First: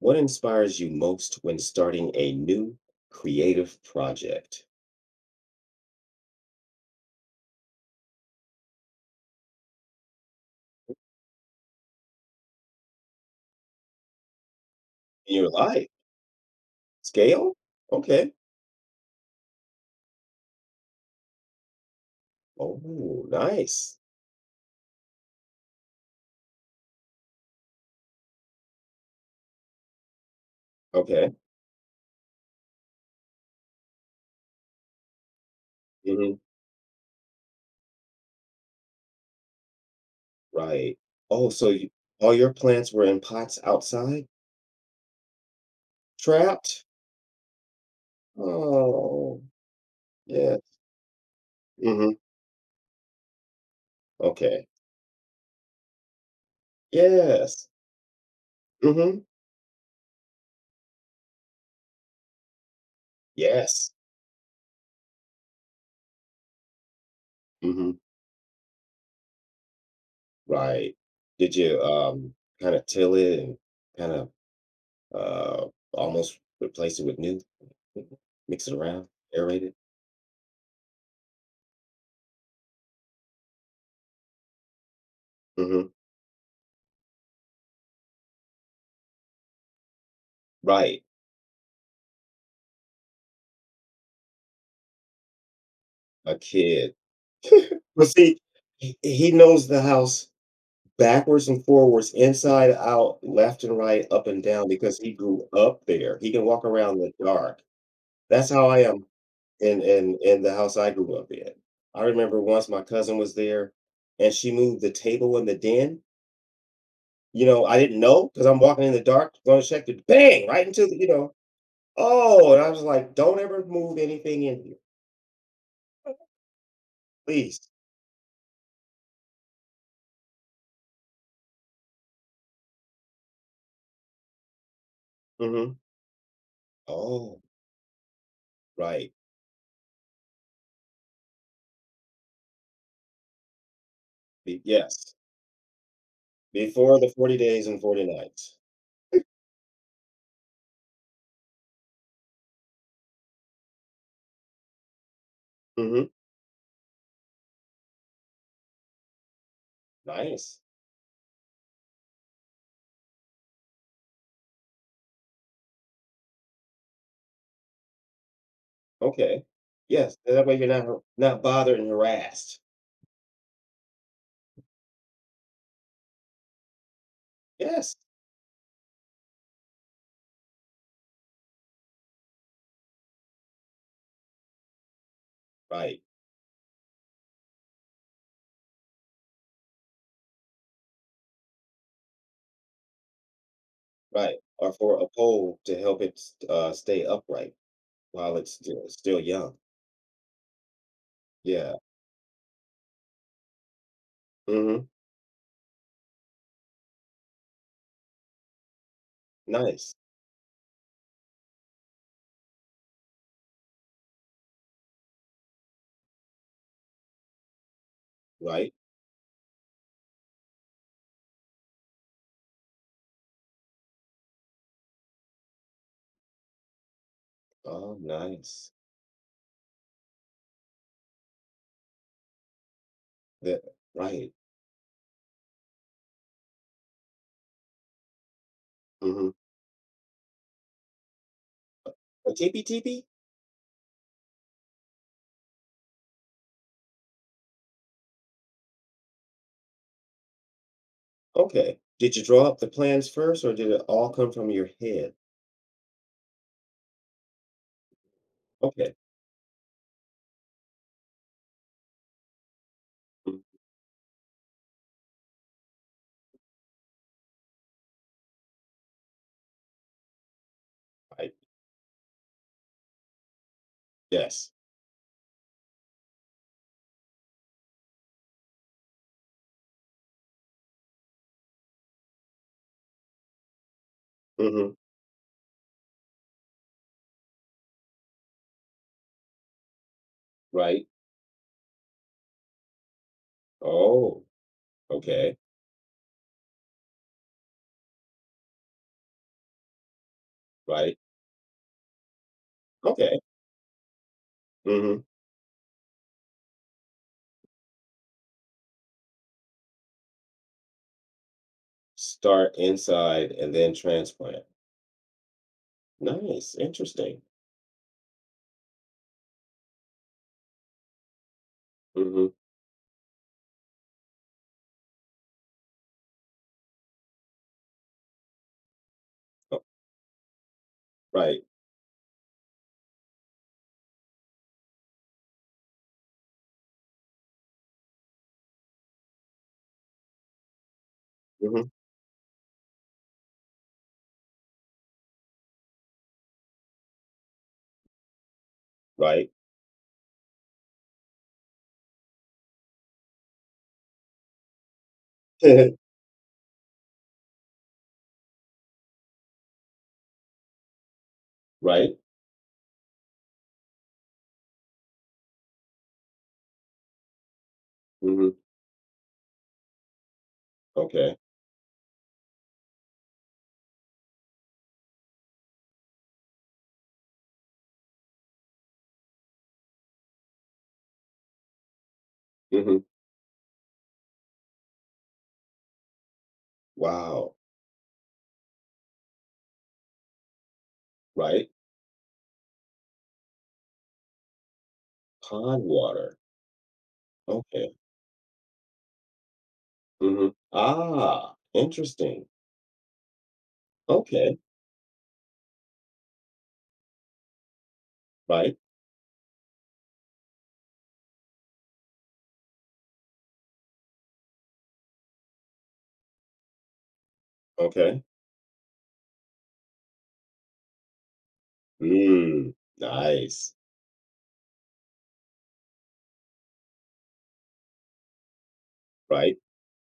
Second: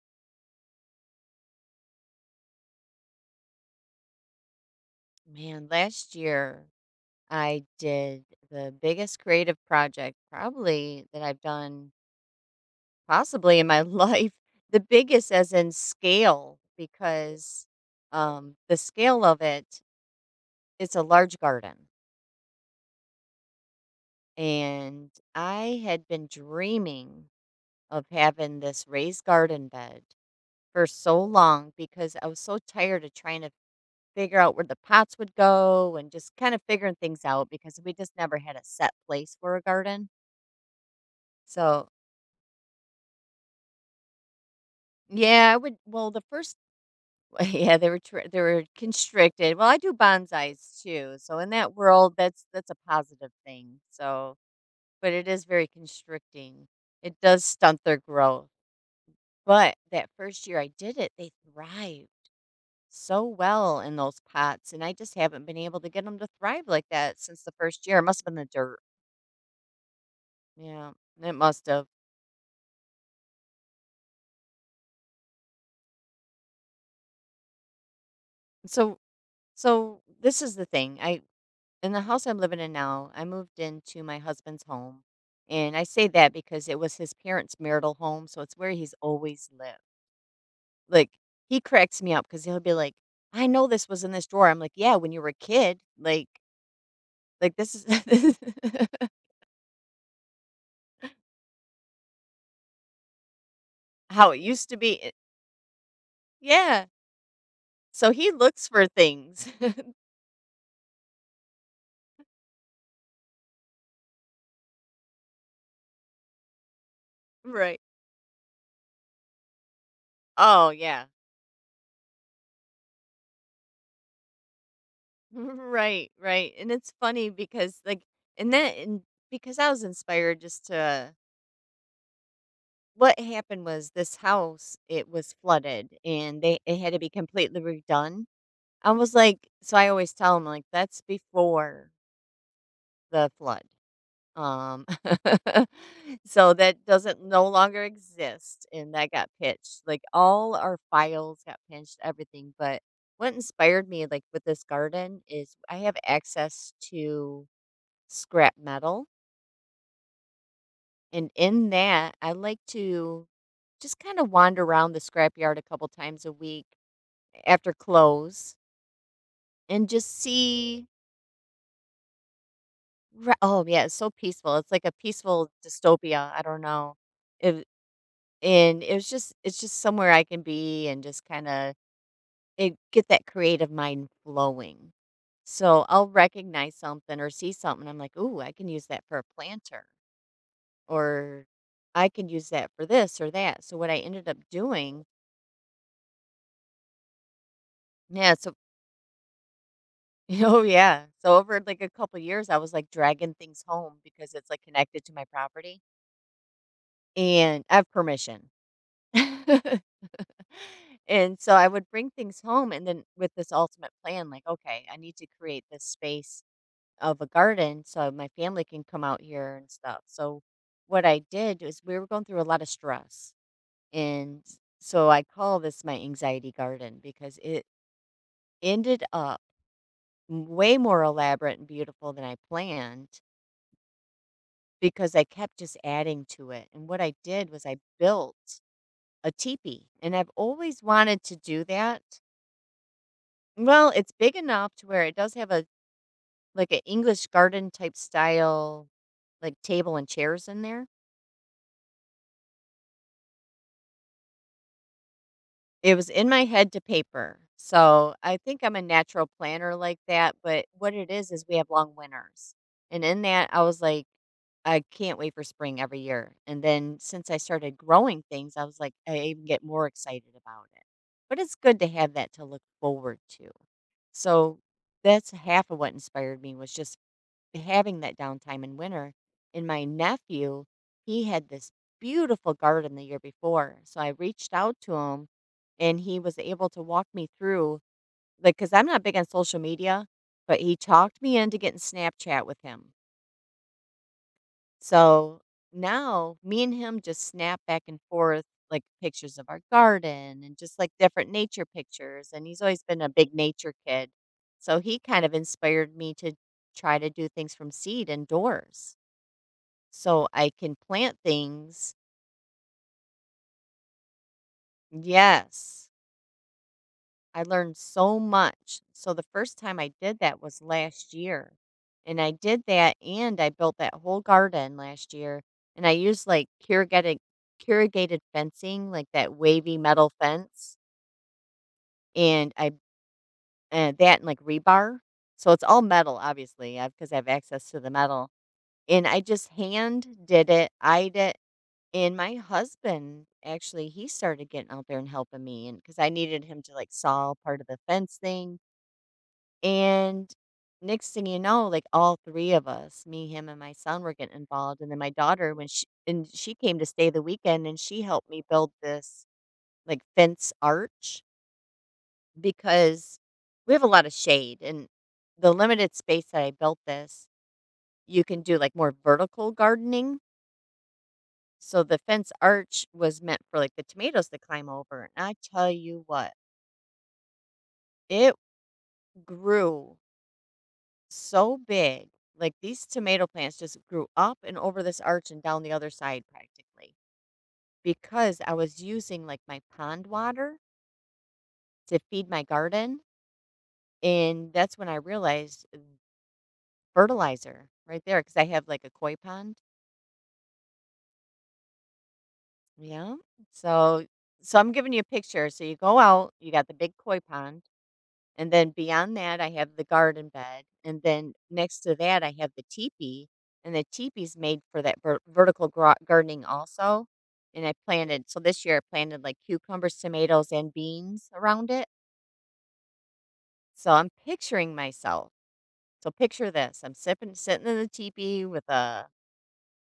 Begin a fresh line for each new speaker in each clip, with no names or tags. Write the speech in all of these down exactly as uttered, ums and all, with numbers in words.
What inspires you most when starting a new creative project
Man, last year I did the biggest creative project probably that I've done possibly in my life. The biggest
in your
as in
life?
scale
Scale?
because
Okay.
um the scale of it, it's a large garden.
Oh, nice.
And I had been dreaming of having this raised garden bed for so
Okay.
long because I was so tired of trying to figure out where the pots would go and
hmm
just kind of figuring things out because we just never had a set place for a garden.
Right. Oh, so you,
So,
all your plants were in pots outside,
yeah, I would well, the first
trapped?
yeah, they were tr they were
Oh,
constricted. Well, I do
yeah.
bonsais too, so in that
hmm
world, that's that's a positive thing, so
Okay.
but it is very constricting. It does
Yes.
stunt their growth,
hmm
but that first year I did it, they thrived so well
Yes.
in those pots, and I just haven't been able to get them to thrive like that since the first
hmm
year. It must've been the dirt. Yeah,
Right.
it
Did you
must've.
um kind of till it and kind of uh, almost replace it with new, mix it
So
around, aerate it.
so this is the thing, I in the house I'm living in now, I moved into my husband's home. And I
Mhm,
say that because it was his parents' marital home. So it's where he's always lived.
right,
Like, he cracks me up because he'll be like, I know this was in this drawer. I'm like, yeah, when you were a kid, like,
a kid.
like this is
But
this
see,
is
he he knows the house backwards and forwards, inside out, left and right, up
how it
and down
used to
because
be.
he
It-
grew up there. He can walk
Yeah.
around in the dark.
So he
That's how
looks
I
for
am
things.
in in in the house I grew up in. I remember once my cousin was there and she moved the table in the den. You know, I
Right.
didn't know because 'cause I'm walking in the dark, gonna check it, bang, right
Oh,
into the
yeah.
you know, oh, and I was like, "Don't ever move anything in here,
Right. Right. And it's funny
please."
because, like, and then, and because I was inspired just to, what happened was this house it was
Mhm.
flooded and they it had to be
Oh,
completely redone. I
right.
was like, so I always tell them like that's before the flood.
Be
um
yes.
so that
Before the
doesn't
forty
no
days and
longer
forty nights.
exist and that got pitched like all our files got pinched everything, but what inspired me like with this garden is I have
Mhm.
access to scrap metal.
Nice.
And in that, I like to just kind of wander around the scrapyard a couple times a week after close
Okay.
and
Yes,
just
that way you're not
see.
har not bothered and harassed.
ra- Oh, yeah, it's so peaceful. It's like a peaceful dystopia. I don't know. If
Yes.
and it's just it's just somewhere I can be and just kind of get that creative mind flowing. So
Right,
I'll recognize something or see something. I'm like, ooh, I can use that for a planter, or I can use that for this or that. So what I ended up
right. Or for
doing,
a pole to help it s uh, stay upright
yeah.
while it's
So
still still young.
oh, yeah. So over
Yeah.
like a couple years, I was like dragging things home because it's like
Mhm.
connected to my property and I have permission.
Nice,
And so I would bring things home and then with this ultimate plan, like, okay, I need to create this space of a garden so my family
right?
can come out here and stuff. So what I did is we were going through a lot of stress. And so I call this my anxiety garden because it
Oh, nice.
ended up m- way more elaborate and beautiful than I planned
The right.
because I kept just adding to it, and what I did was I built
Mhm.
a teepee, and I've always wanted to do that.
A a teepee teepee?
Well, it's big enough to where it does have a like, an English garden type style, like, table and chairs in there.
Okay. Did you draw up the plans first or did it all come from your head?
It was in my head to paper. So I think I'm a
Okay.
natural planner like that. But what it is, is we have long winters. And in
Mm,
that, I was like, I can't wait for spring every year. And then since I started growing things, I was like, I even get more excited about it.
right.
But it's good to have that to look forward to.
Yes.
So that's half of what inspired me was just having that downtime in winter. And my nephew, he had this beautiful garden the year before. So I reached
hmm
out to him and he was able to walk me through, like, because I'm not big on social media, but he
Right.
talked me into getting Snapchat with him.
Oh, okay.
So now me and him just snap back and forth like pictures of our garden and just like
Right.
different nature pictures. And he's always been a
Okay.
big nature kid. So he
hmm
kind of inspired me to try to do things from seed indoors so I can plant things.
Start inside and then transplant.
Yes,
Nice. Interesting.
I learned so much. So the first time I did that was last year. And
hmm
I did that and I built that whole garden last year. And I used like corrugated corrugated fencing, like that wavy metal fence,
right.
and I uh, that and like rebar. So it's all metal, obviously, because I have access to the metal. And I just hand did it, eyed it,
hmm
and my husband, actually, he started getting out there and helping me, and because I needed him to like saw part of the fence thing.
Right.
And next thing you know, like all three of us, me, him, and my son, were getting involved. And then my daughter, when she and she came to stay the weekend, and she helped me build this like fence arch
right.
because we have a lot of shade and the limited space that I built this, you
hmm
can do like more vertical gardening.
Okay.
So the fence arch was meant for like the tomatoes to climb over. And I tell you what, it grew so big. Like these
hmm
tomato plants just grew up and over this arch and down the other side practically
Wow.
because I was using like my pond water
Right.
to feed my garden. And that's when I
Pond
realized uh,
water.
fertilizer
Okay.
right there because I have like a koi pond.
hmm Ah, interesting.
Yeah. So,
Okay.
so I'm giving you a picture. So you go out, you got the big koi pond. And
Right.
then beyond that, I have the garden bed. And then next to that, I have the teepee. And the teepee's made for that ver- vertical gro- gardening also. And I
Okay.
planted, so this year I planted like cucumbers, tomatoes, and beans around it.
Mm, nice.
So I'm picturing myself. So picture this. I'm sipping, sitting in the teepee with a
Right,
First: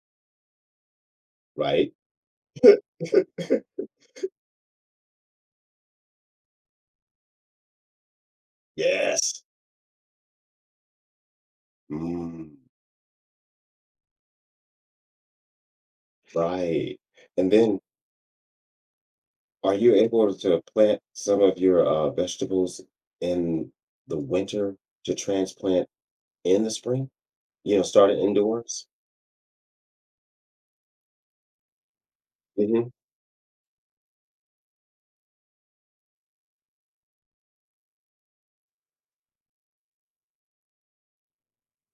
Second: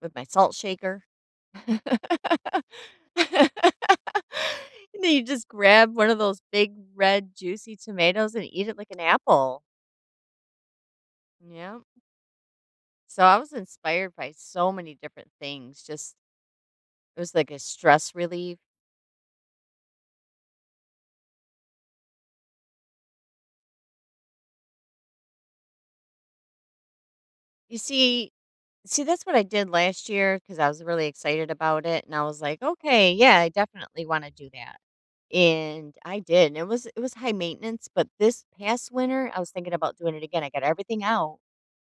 with my salt shaker. And
right.
then you just grab one of those big red juicy tomatoes and eat it like an
Yes.
apple. Yeah.
Mm,
So I was inspired by so many different things. Just
right.
it was
And
like a
then
stress relief.
are you able to plant some of your, uh, vegetables in the winter to transplant in the spring? You
You
know, start it
see,
indoors?
see that's what I did last year because I was really excited about it, and I was like,
Mhm.
okay, yeah, I definitely want to do that. And I did. And it was it was high maintenance, but this past winter I was thinking about doing it again. I got everything out,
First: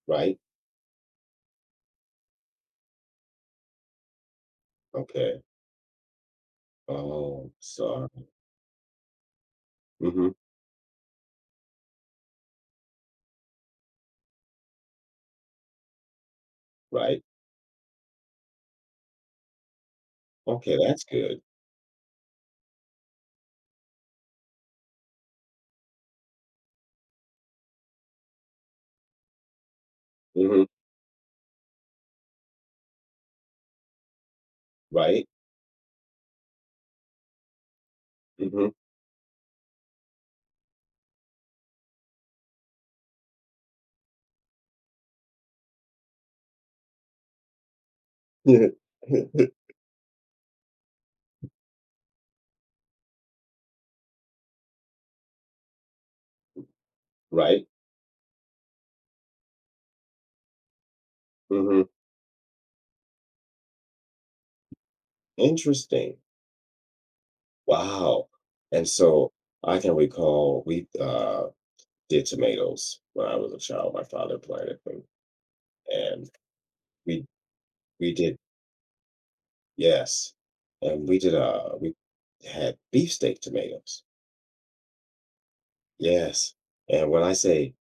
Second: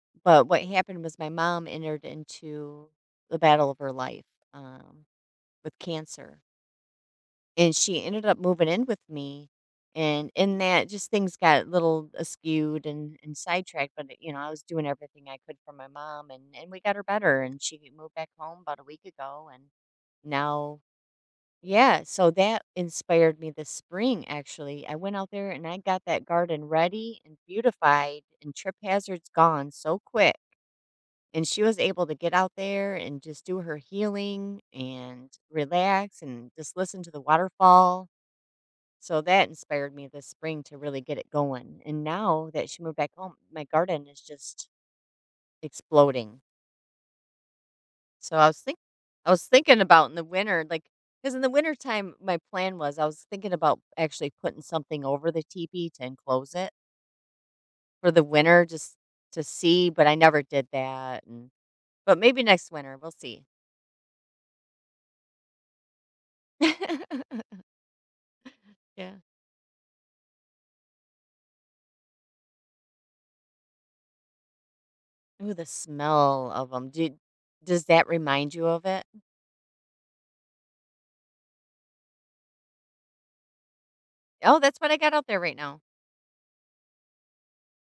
Right.
but what happened was my mom entered into the battle of her life um,
Okay.
with cancer
Oh,
and she ended
sorry.
up moving in with me. And
Mhm.
in that, just things got a little askewed and, and sidetracked. But, you know, I was doing everything I could for my mom, and, and we got her
Right.
better. And she moved back home about a week ago. And
Okay,
now,
that's good.
yeah, so that inspired me this spring, actually. I went out there and I got that garden ready and beautified, and trip hazards gone so quick.
Mhm.
And she was able to get out there and just do her healing
Right.
and relax and just listen to the waterfall
Mhm.
so that inspired me this spring to really get it going. And now that she moved back home, my garden is just exploding. So I was think I was thinking about in the winter, like because in the winter time my plan was I was thinking about actually putting something over the teepee to enclose it
Right.
for the winter just to see, but I never did that. And
Mhm.
but maybe next winter we'll see.
Interesting. Wow. And
Yeah.
so I can recall we, uh did tomatoes when I was a child. My father planted them,
Ooh, the
and
smell of them. Do,
we
does that
we did
remind you of it?
yes, and we did uh we had beefsteak tomatoes.
Oh, that's what I got out there right now.
Yes, and when I say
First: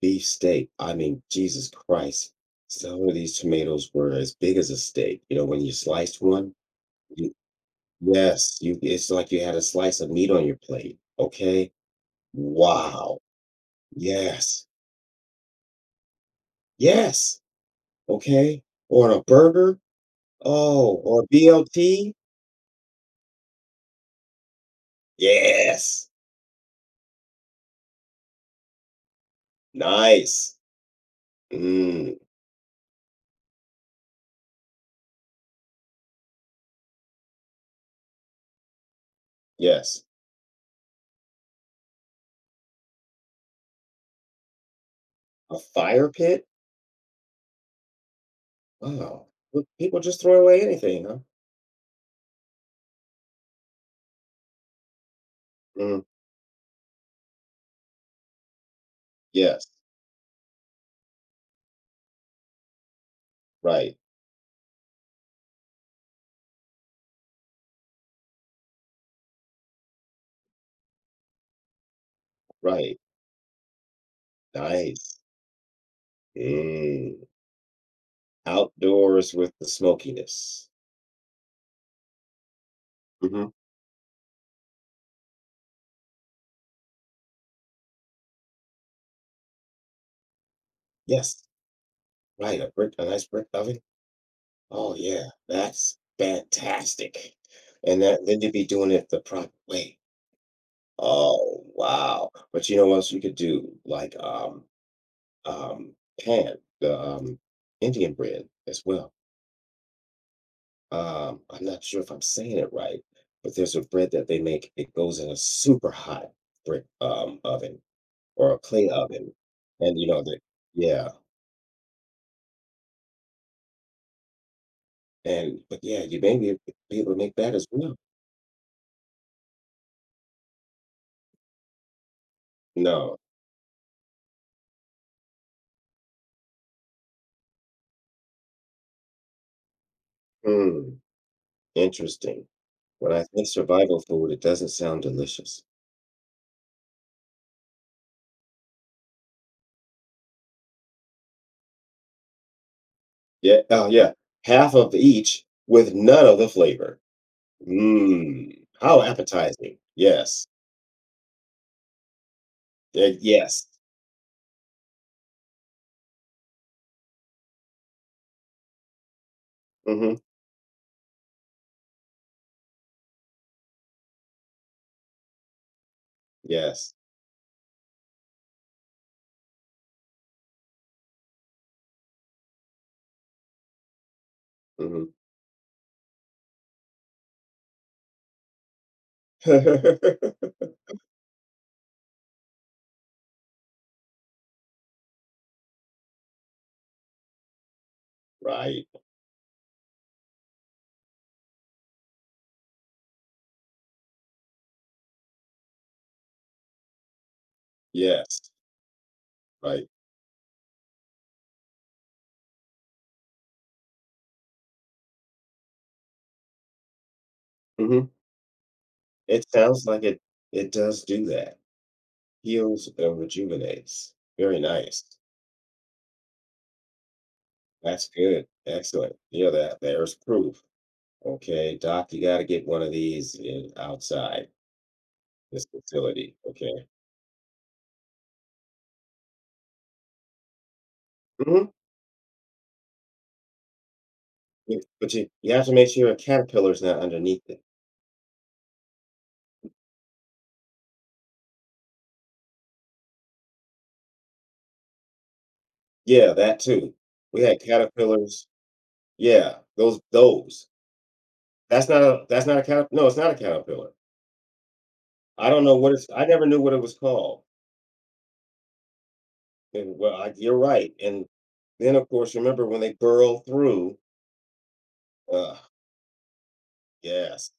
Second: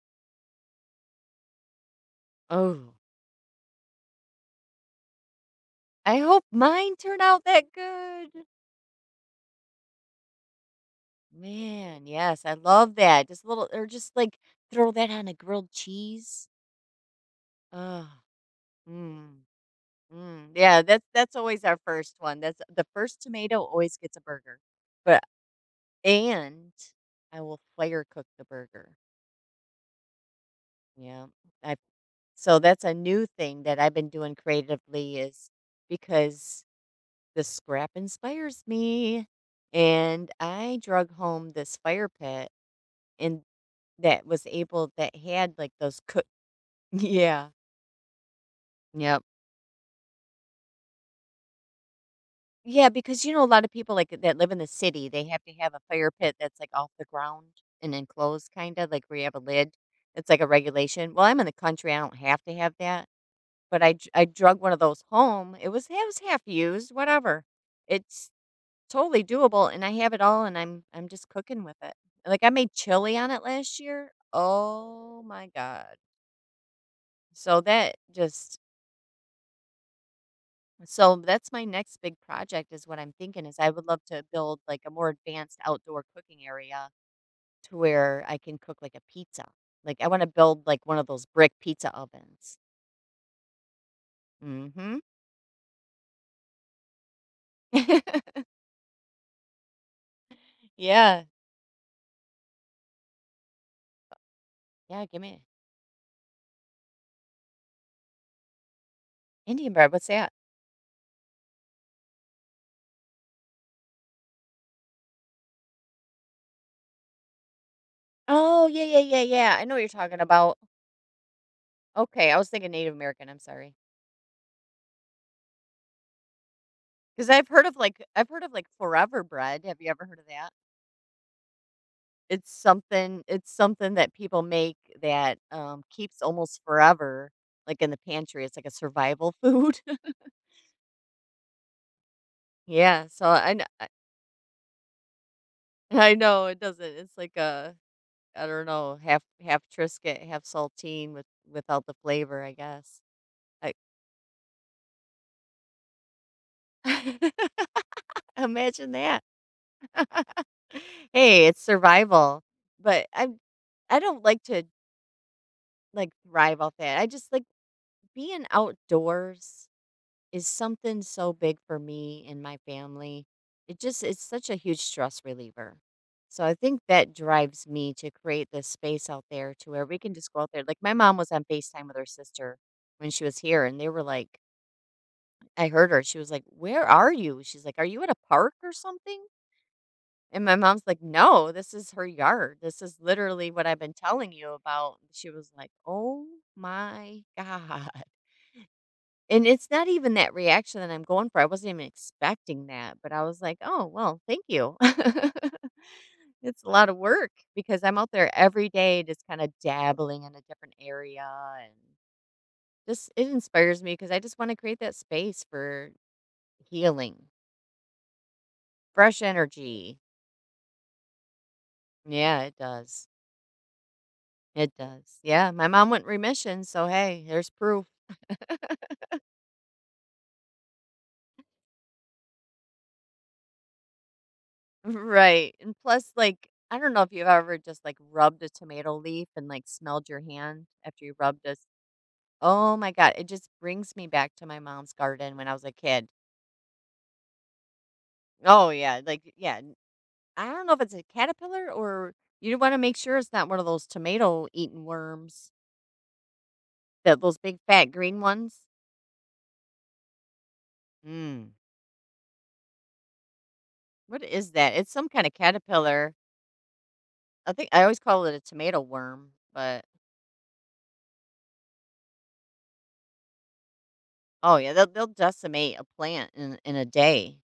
beefsteak, I mean Jesus Christ.
Oh.
Some of these tomatoes were as big as a steak. You know, when you
I
sliced
hope
one,
mine turn
you,
out that good.
yes, you it's like you had a slice of meat on your plate. Okay,
Man, yes, I love
wow,
that. Just a little, or just like
yes,
throw that on a grilled cheese.
yes,
Oh,
okay, or on a
mm,
burger.
mm. Yeah,
Oh,
that's
or
that's always our
B L T.
first one. That's the first tomato always gets a burger, but
Yes.
and I will fire cook the burger.
Nice.
Yeah, I
Mm,
so that's a new thing that I've been doing creatively is because the scrap inspires me,
yes.
and I drug home this fire pit. And that was able that had,
A
like, those
fire
cook
pit?
yeah. Yep.
Wow. Well, people just throw away anything, huh?
Yeah, because, you know, a lot of people, like, that live in the city, they have to have a
Mm,
fire pit that's, like, off the ground and enclosed kinda, like, where you have a
yes.
lid. It's like a regulation. Well, I'm in the country, I don't have to have that, but I
Right,
dr I drug one of those home. It was it was half used, whatever. It's totally doable, and I have it all, and I'm I'm just cooking with it. Like, I made
right.
chili on it last year.
Nice.
Oh my god.
Mm.
So that just
Outdoors with the smokiness.
So that's my next big project. Is what I'm thinking
Mhm.
is I would love to build like a more advanced outdoor cooking area to where I can cook like a pizza. Like, I want to build like one of those
Yes.
brick pizza ovens.
Right, a brick a nice brick oven.
Mm.
Oh,
Mhm.
yeah. That's fantastic. And that then you'd be doing it the proper way.
Yeah.
Oh, wow. But you know what else you could do? Like, um
Yeah, give me
um, pan, the um, Indian bread as well.
Indian bread. What's that?
Um, I'm not sure if I'm saying it right, but there's a bread that they make. It goes in a super hot brick um, oven or a
Oh, yeah,
clay
yeah, yeah,
oven,
yeah. I know what you're
and you know
talking
the
about.
yeah,
Okay, I was thinking Native American. I'm sorry.
and but yeah, you may be, be able to
Cuz
make
I've
that as
heard of
well.
like I've heard of like forever bread. Have you ever heard of that? It's
No,
something it's something that people make that, um, keeps almost forever, like, in the pantry. It's like a survival food.
hmm, interesting.
Yeah,
When I
so
think
I kn I
survival food, it doesn't sound delicious.
I know it doesn't. It's like a, I don't know, half half Triscuit, half saltine with without the flavor, I guess.
Yeah,
I
oh yeah, half of each with none of the flavor. Mmm,
Imagine
how
that.
appetizing. Yes.
Hey, it's survival, but
Uh,
I'm
yes.
I don't like to, like, thrive off that. I just like being outdoors
Mhm.
is something so big for me and my family. It just it's such a huge stress reliever. So I think
Yes.
that drives me to create this space out there, to where we can just go out there. Like, my mom was on FaceTime with her sister when she was here, and they were like
Mhm.
I heard her. She was like, "Where are you?" She's like, "Are you at a park or something?" And my mom's like, "No, this is her yard. This is literally what I've been telling you about." She was like, "Oh my god."
Right.
And it's not even that reaction that I'm going for. I wasn't even expecting that, but I was like, "Oh, well, thank you." It's a lot of work because I'm out there
Yes.
every day just kinda
Right.
dabbling in a different area, and just it inspires me because I just wanna create that space for healing,
Mhm.
fresh
It sounds
energy.
like it it does do that.
Yeah, it
Heals
does.
and rejuvenates. Very
It
nice.
does. Yeah, my mom went in remission, so hey, there's proof.
That's good. Excellent. Yeah, that there's proof. Okay, doc, you gotta get one of these in outside
Right,
this
and plus,
facility,
like, I
okay?
don't know if you've ever just, like, rubbed a tomato leaf and, like, smelled your hand after you rubbed this.
Mhm.
Oh my god, it just brings me back to my
You
mom's
but you
garden when
you
I was
have to
a
make
kid.
sure a caterpillar's not underneath it.
Oh, yeah, like, yeah, n I don't know if it's a caterpillar, or you wanna make sure it's not one of those tomato-eating worms,
Yeah, that too.
that those
We
big,
had
fat, green
caterpillars.
ones.
Yeah, those those.
Mm,
That's not a that's not a cat no, it's not a caterpillar.
what is that? It's some kinda
I don't know what it's
caterpillar.
I never knew what it was called,
I think I always call it a tomato worm, but,
and, well, I you're right, and then, of course, remember when they burrow through
oh, yeah, they'll they'll
ugh,
decimate a plant in in a day.
yes,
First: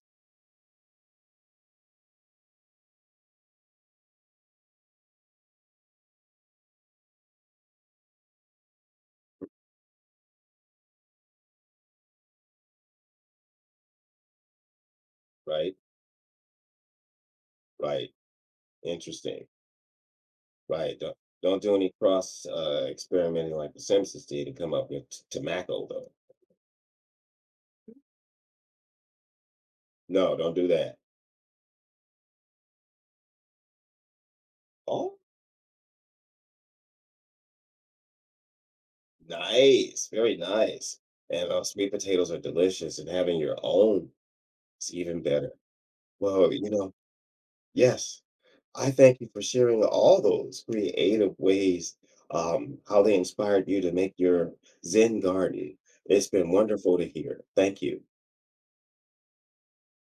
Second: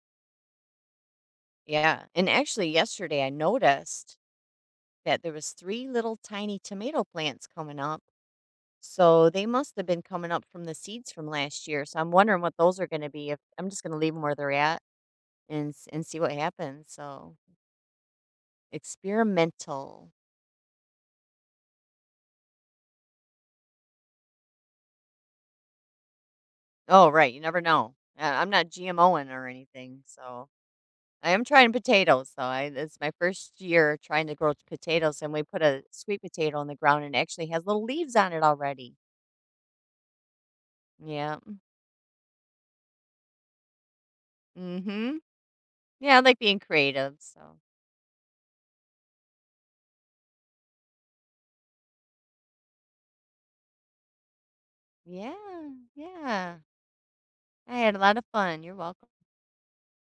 Yeah, and actually yesterday I noticed that there was three little tiny tomato plants coming up. So they must have been coming up from the seeds from last year. So I'm wondering what those are going to be, if I'm just going to leave them where they're at and
right,
s- and see what happens. So,
right, interesting,
experimental.
right, don't don't do any cross, uh, experimenting like The Simpsons did and come up with t tobacco, though.
Oh, right, you never know. Uh, I'm not GMOing or anything.
No,
So
don't do that.
I am trying potatoes. So I it's my first year trying to grow
Oh,
potatoes, and we put a sweet potato in the ground, and it actually has little leaves on it already.
nice, very nice,
Yeah.
and, uh, sweet potatoes are delicious, and having your own is
Mhm.
even better.
Yeah, I like
Well,
being
you know
creative, so
yes. I thank you for sharing all those creative ways, um, how they inspired you to make your Zen
yeah,
garden. It's been
yeah.
wonderful to hear.
I
Thank
had a
you.
lot of fun. You're welcome.